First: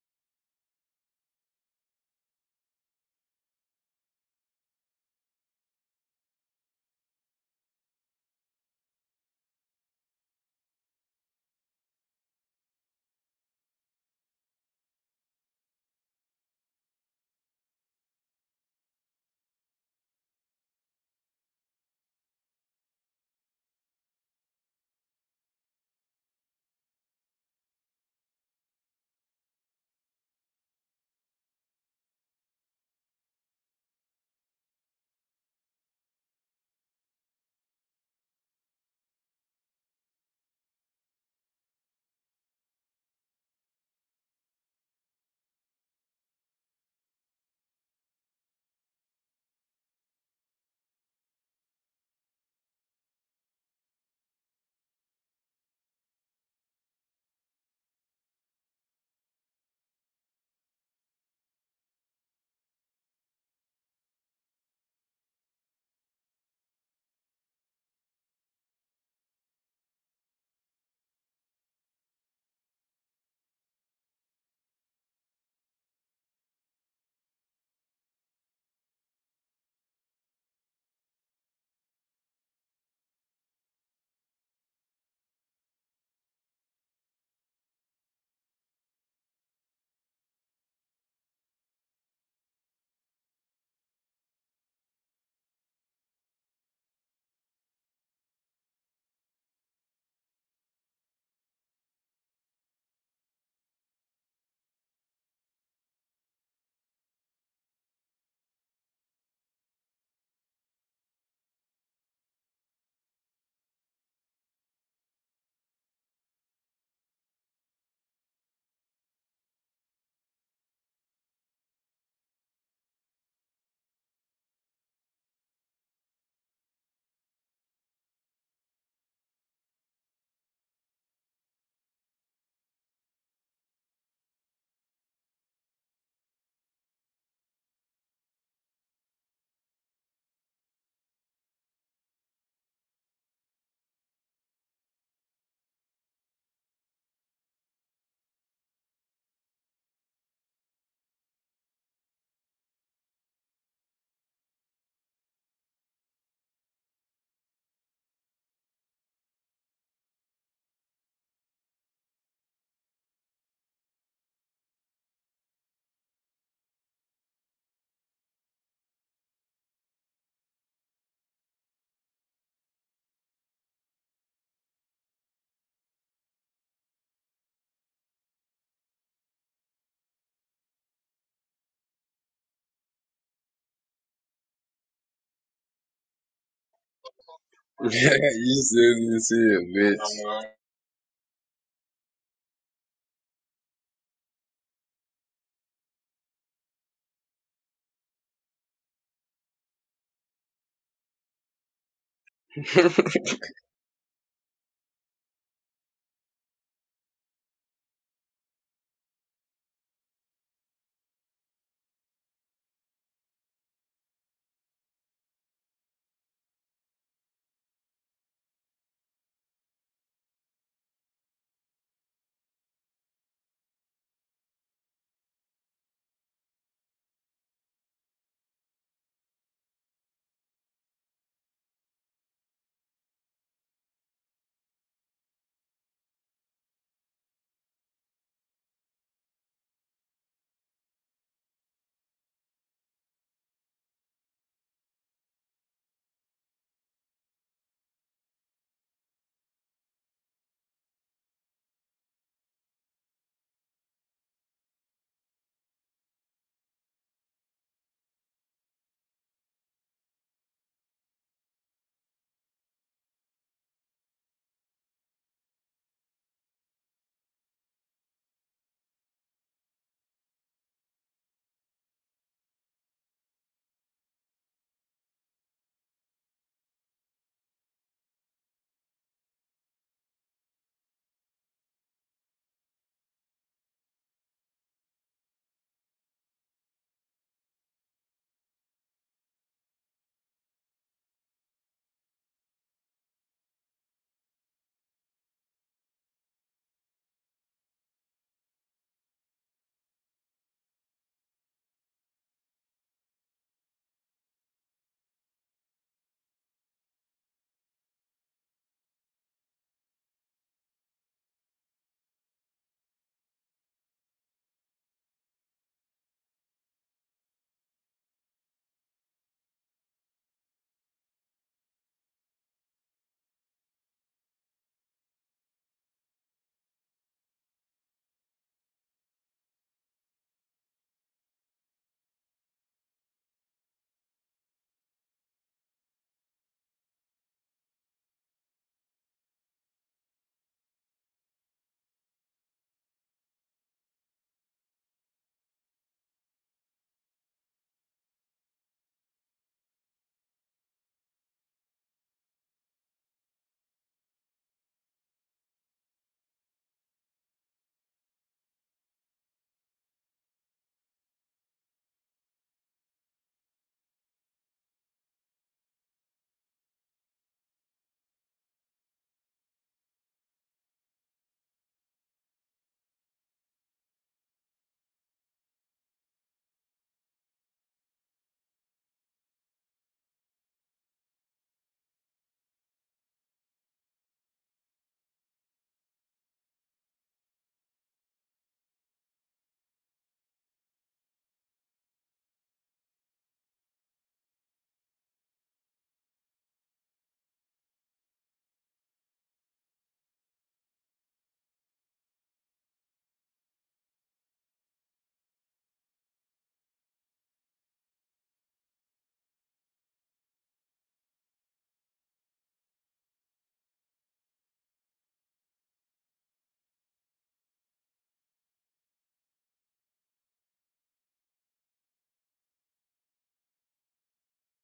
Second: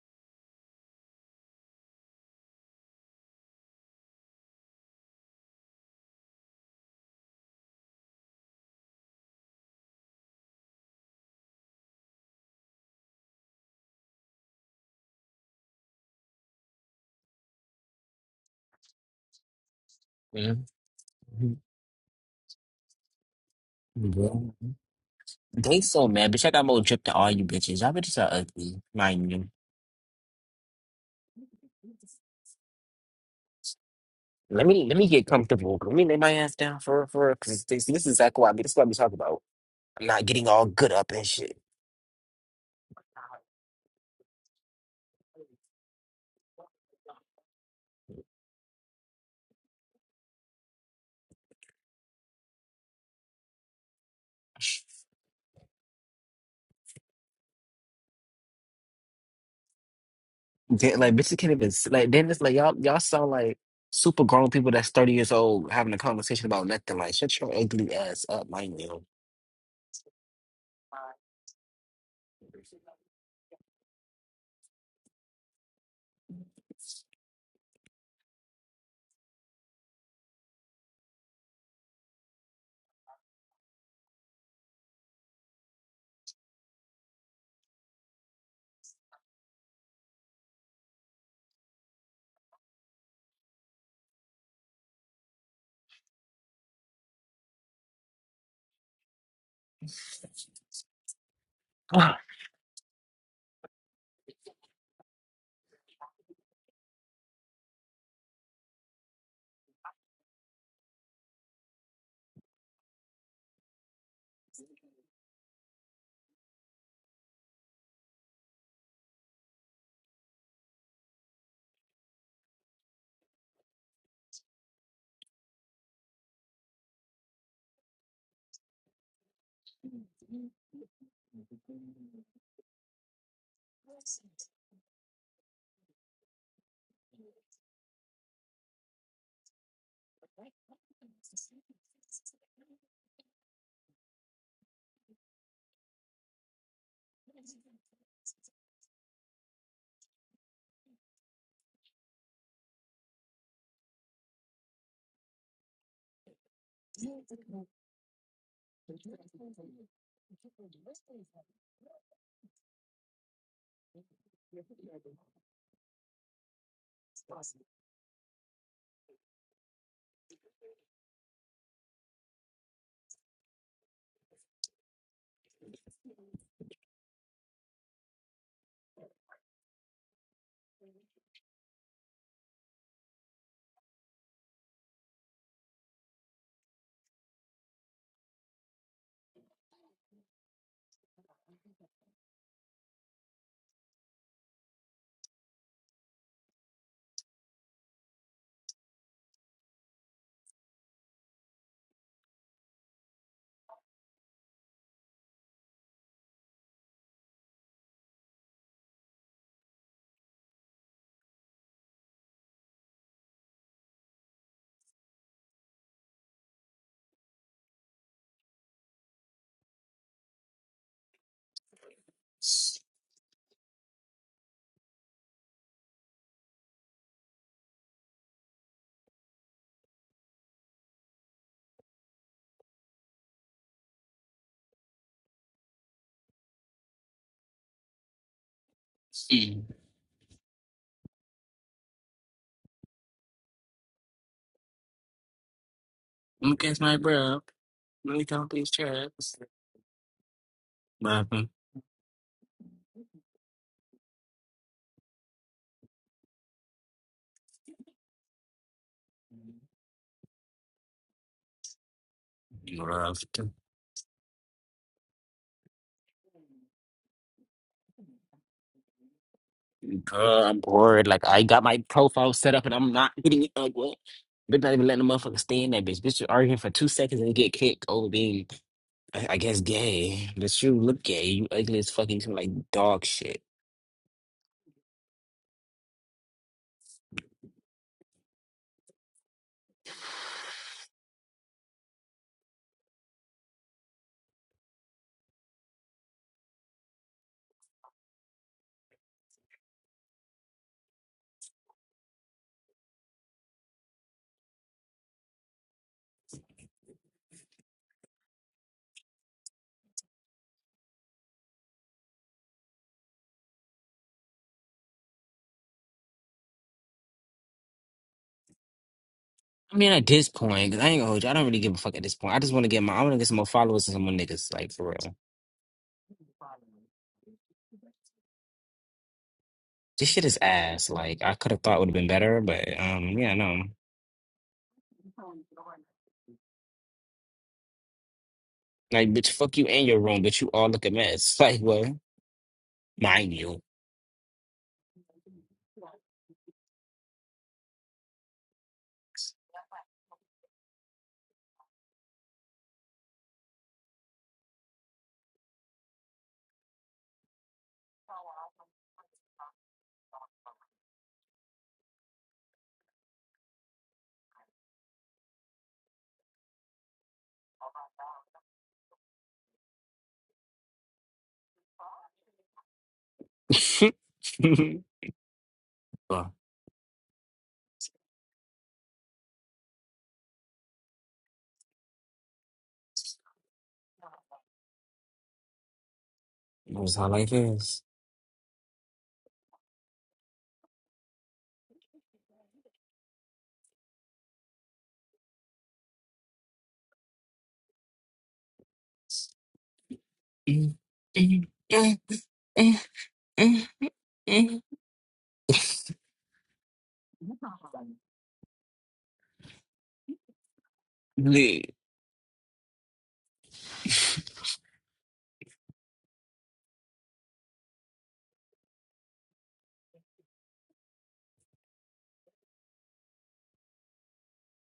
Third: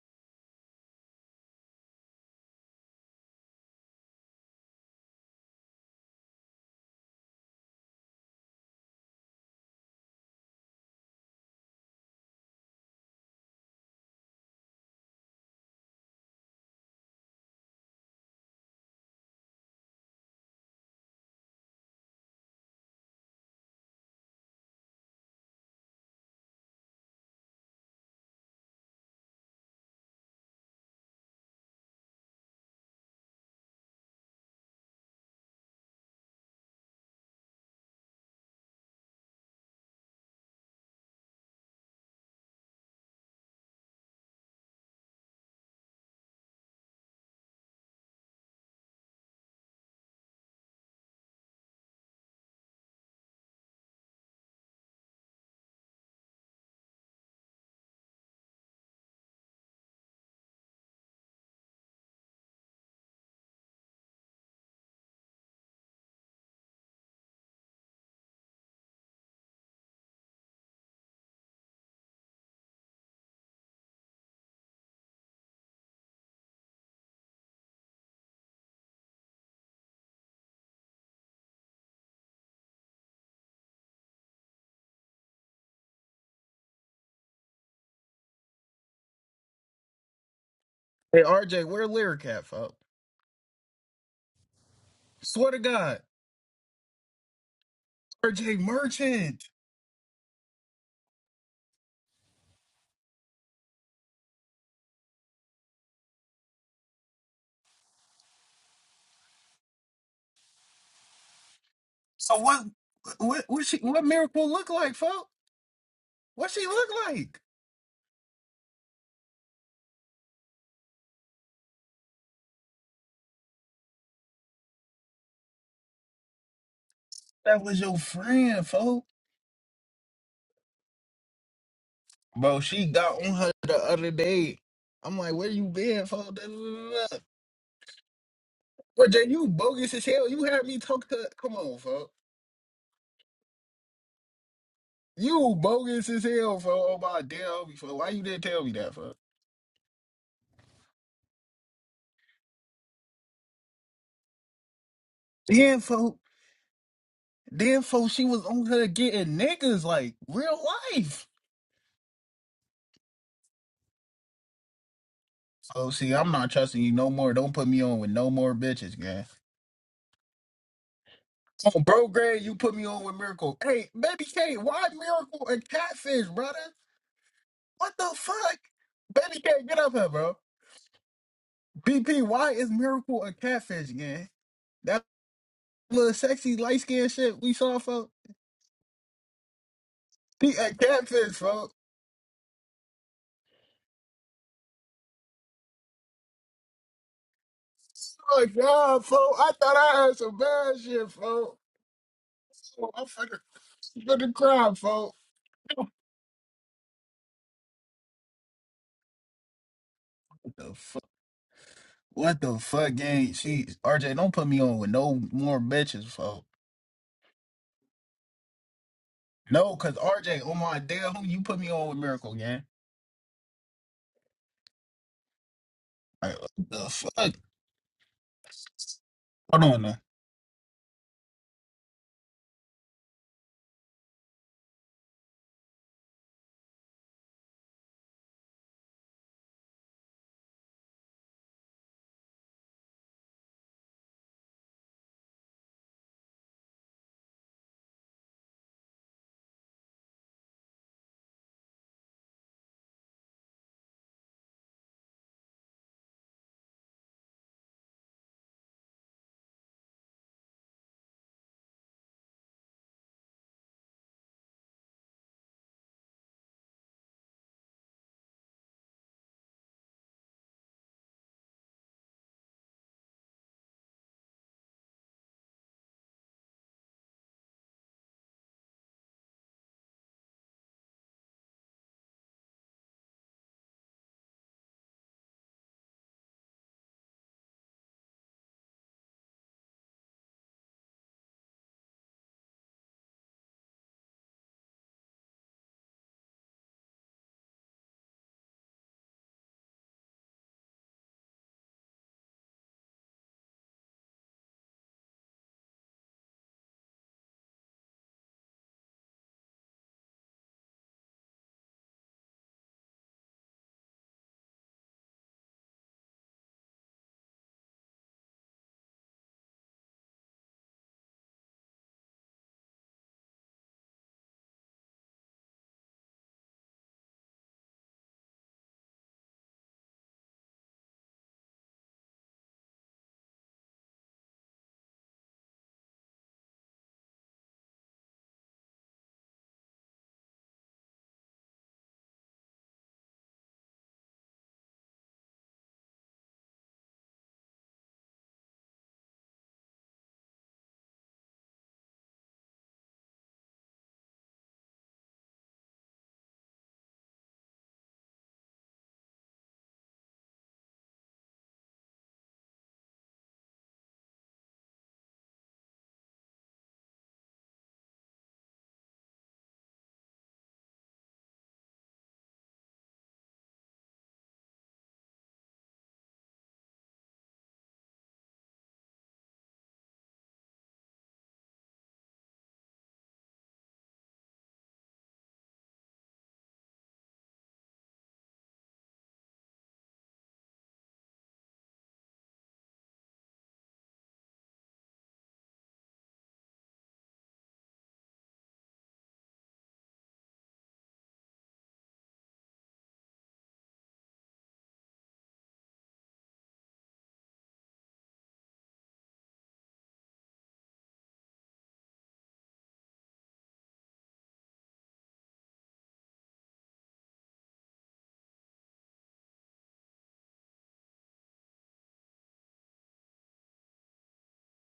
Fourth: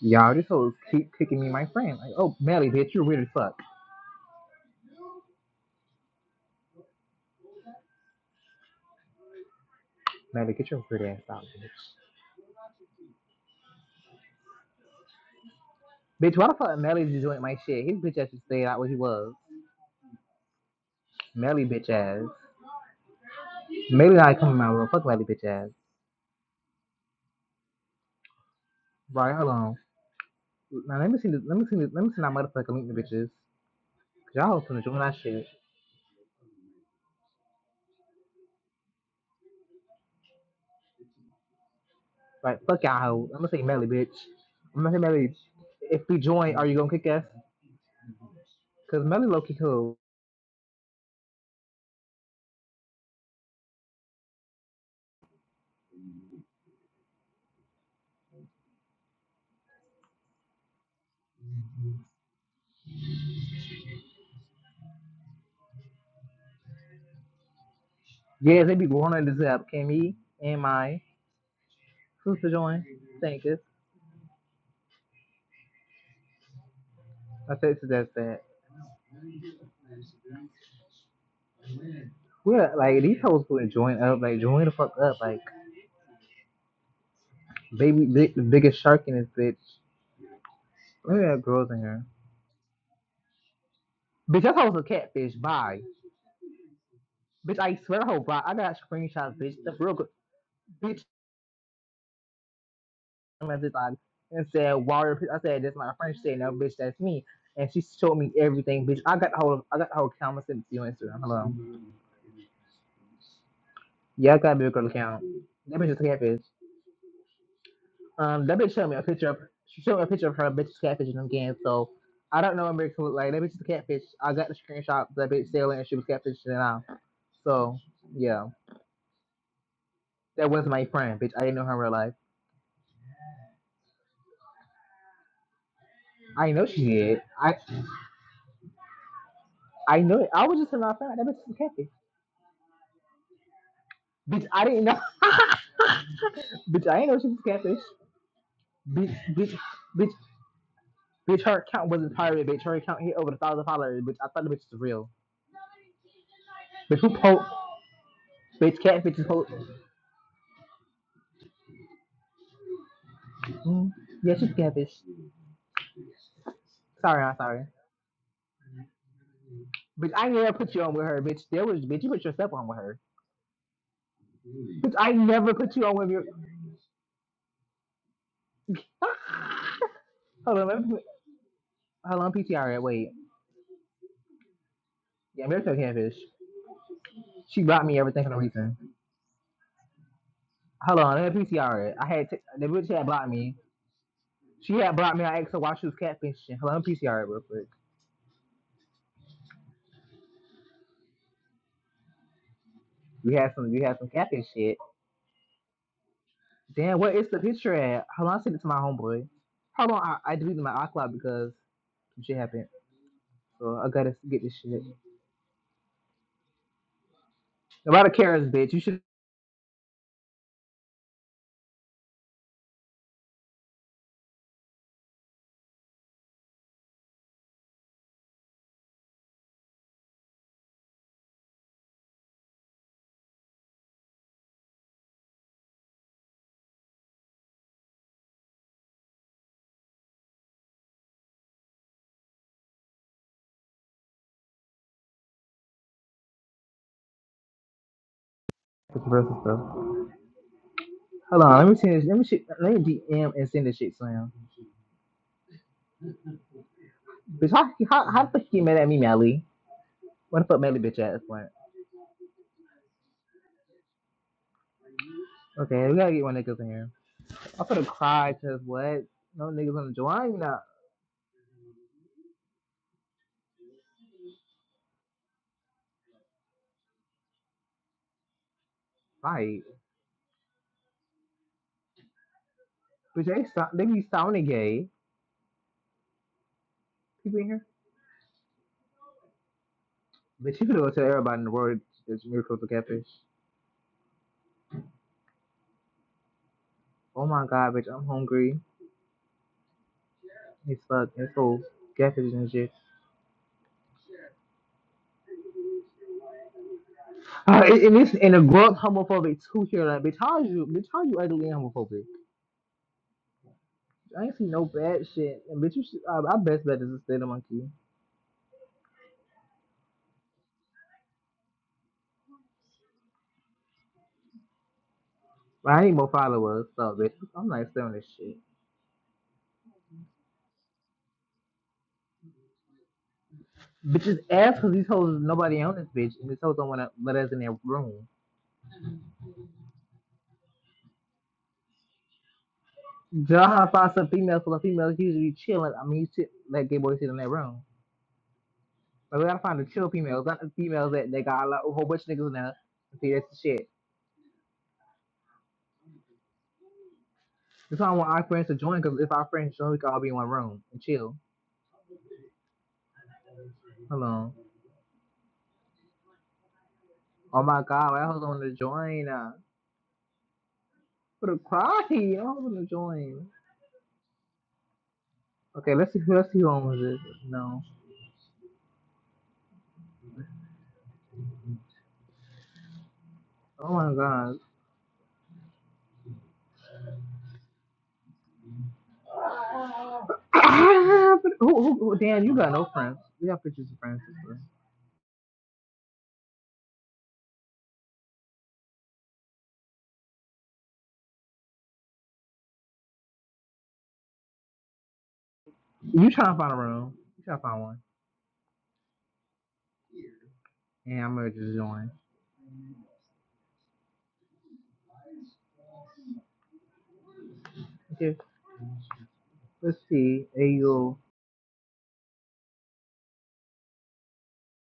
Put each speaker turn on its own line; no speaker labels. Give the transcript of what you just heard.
Y'all, this hoe keep kicking me my friend. Like, oh, Melly, bitch, you're weird as fuck. Melly, get your weird ass out, bitch. Bitch, why the fuck Melly just joined my shit? His bitch ass should stay out where he was.
man.
Melly, bitch ass. Melly not coming
Bro.
my room. Fuck Melly, bitch ass.
They so mad, bitch. I got more drip to all you bitches. Y'all bitches are ugly, mind
Right,
you.
hold on. Now, let me see this, let me see this, let me see that motherfucker link the bitches. Cause y'all hoes
Let
finna
me let
join
me
that
get
shit.
comfortable. Let me lay my ass down for for because this, this is exactly what I be. This is what I be talking about. I'm not getting all good up and shit.
Like, fuck y'all hoe. I'm gonna say Melly, bitch. I'm gonna say Melly, if we join, are you gonna kick us? Cause Melly low key cool.
Then, like bitches can't even s- like. Then it's like y'all y'all sound like super grown people that's thirty years old having a conversation about nothing. Like shut your ugly ass up,
Yeah, they
mind
be
you.
going on this app. Can me and my sister join? Thank you. I said suggest that. What like these hoes gonna join up? Like join the fuck up? Like baby, big, the biggest shark in this bitch. Look
Hey
at that
RJ,
girls in
where
here.
lyric at, folks?
Bitch, that hoe's a catfish.
Swear to
Bye.
God,
Bitch, I swear, hoe. Bye. I
RJ
got screenshots,
Merchant.
bitch. The real good bitch message on and said, "Water." I said, "That's my friend." She said, "No, bitch, that's me." And she showed me everything, bitch. I got the whole, I got the whole account. I sent it to you on Instagram. Hello.
So what? What? What she? What
Yeah, I
miracle
got a
look
big girl
like,
account.
folks?
That bitch is a catfish.
What she look like?
Um, that bitch showed me a picture of she showed me a picture of her bitch catfishing them games. So I don't know America look like that bitch is a catfish. I got the screenshot of that bitch sailing and she was catfishing and out.
That
So
was your
yeah,
friend, folks.
that was my friend, bitch. I didn't know her in real life.
Bro, she got on her the other day. I'm like, where you been, folks? Da, da,
I know she
da,
did.
da.
I
RJ, you bogus
I
as
know it.
hell. You
I was
had
just
me
in my
talk
friend. That
to.
bitch is a
Come on,
catfish.
folks.
Bitch, I didn't know.
You bogus as hell, folks.
bitch,
Oh
I didn't know
my
she was a
damn,
catfish.
folks. Why you didn't tell me that,
Bitch,
folks?
bitch, bitch, bitch. Her account wasn't pirated. Bitch, her account hit over a thousand followers. Bitch, I thought the bitch was real.
Then, folks.
Bitch, who post?
Then, folks. She was on
Bitch,
her
catfish is
getting
post.
niggas like real life.
Mm, yeah, she's catfish.
Oh, see, I'm not trusting you no
Sorry,
more.
I'm
Don't
sorry.
put me on with no more bitches, gang.
Bitch, I never put you on with her, bitch. There
Oh,
was, bitch,
bro,
you put
Greg,
yourself
you
on
put
with
me
her.
on with Miracle. Hey, Baby K, why
Bitch, I
Miracle
never
and
put you on with your.
Catfish, brother? What the fuck? Baby K, get up here, bro.
hold on, let me put, hold
BP,
on,
why is
PTR it. Wait,
Miracle a Catfish, gang? That
yeah, there's no
little
catfish.
sexy light skinned shit we
She
saw,
blocked me
Yeah,
folks.
everything for no
you
reason.
said you see it,
He a
Hold on, let
Catfish,
me
folks.
PTR it. I had t- the bitch had blocked me. She had blocked me. I asked her why she was catfishing. Hold on, PTR it real quick.
Oh, my God, folks. I thought I had some bad shit, folks.
bitch.
Oh, I'm
We
finna,
had some, we had some
finna
catfish
cry,
shit.
folks.
Damn, what is the picture at? Hold on, I sent it to my homeboy. Hold on, I, I
What
deleted my
the fuck?
iCloud because some shit
What the
happened.
fuck, gang? She
So I gotta
RJ, don't
get
put
this
me on
shit.
with no more bitches, folks.
Nobody cares, bitch. You should
No, cause RJ, on my damn, who you put me on with Miracle, gang? Like, what the fuck? Hold on now.
Mm. Look at my bro. Let me count these
With the rest
checks.
of stuff.
What
Hold
happened?
on, let me send this. Let me shit, let me DM and send this shit to him. Bitch, how how how the fuck you mad at me, Melly? Where the fuck Melly bitch at this point?
Girl,
Okay, we gotta get one niggas in here. I'm gonna cry because what? No niggas on the joint. I ain't
I'm
not
bored. Like I got my profile set up and I'm not hitting it. Like what? Bitch, not even letting the motherfucker stay in that bitch. Bitch, you arguing for two seconds and you get kicked over being, I, I guess,
fight.
gay. But you look gay. You ugly as fuck. You smell like dog
Bitch,
shit.
they stop. They be sounding gay. People in here. Bitch, you could go tell everybody in the world it's miracle to catfish. Oh my god, bitch, I'm hungry. It's fuck. It's so catfish and shit. Uh, and, and it's and a grown homophobic too here. Like, bitch, how are you? Bitch, how are you ugly and homophobic? I ain't seen no bad shit. And bitch, you should, uh, our best bet is to stay the monkey.
I mean, at this point, 'cause I ain't gonna hold you. I don't really give a fuck at this point. I just want to get my, I want to get some more followers and some more niggas, like for real.
But I ain't more followers, so bitch, I'm not selling this shit.
This shit is ass. Like I could have thought would have been better, but um, yeah, no.
Bitches ass because these hoes nobody on this bitch, and these hoes don't want to let us in their room.
Like, bitch, fuck you and your room, but you all look a mess. Like, well, mind
Y'all
you.
have to find some females because females usually chilling. I mean, you shit, let gay boys sit in their room. But we gotta find the chill females, not the females that they got a, lot, a whole bunch of niggas in there. See, that's the shit. That's why I want our friends to join, because if our friends join, we can all be in one room and chill. Hold on. Oh my god, why hoes want to join? Uh, for the party, I do want to join. Okay, let's see who let's
well,
see who owns it. No. Oh my god.
that's how life is.
Ah, But who, who, who- Dan, you got no friends. We got pictures of friends. Bro. You trying to find a room. You trying to find one. And I'm gonna just
Lee.
join. Okay. Let's see. AU.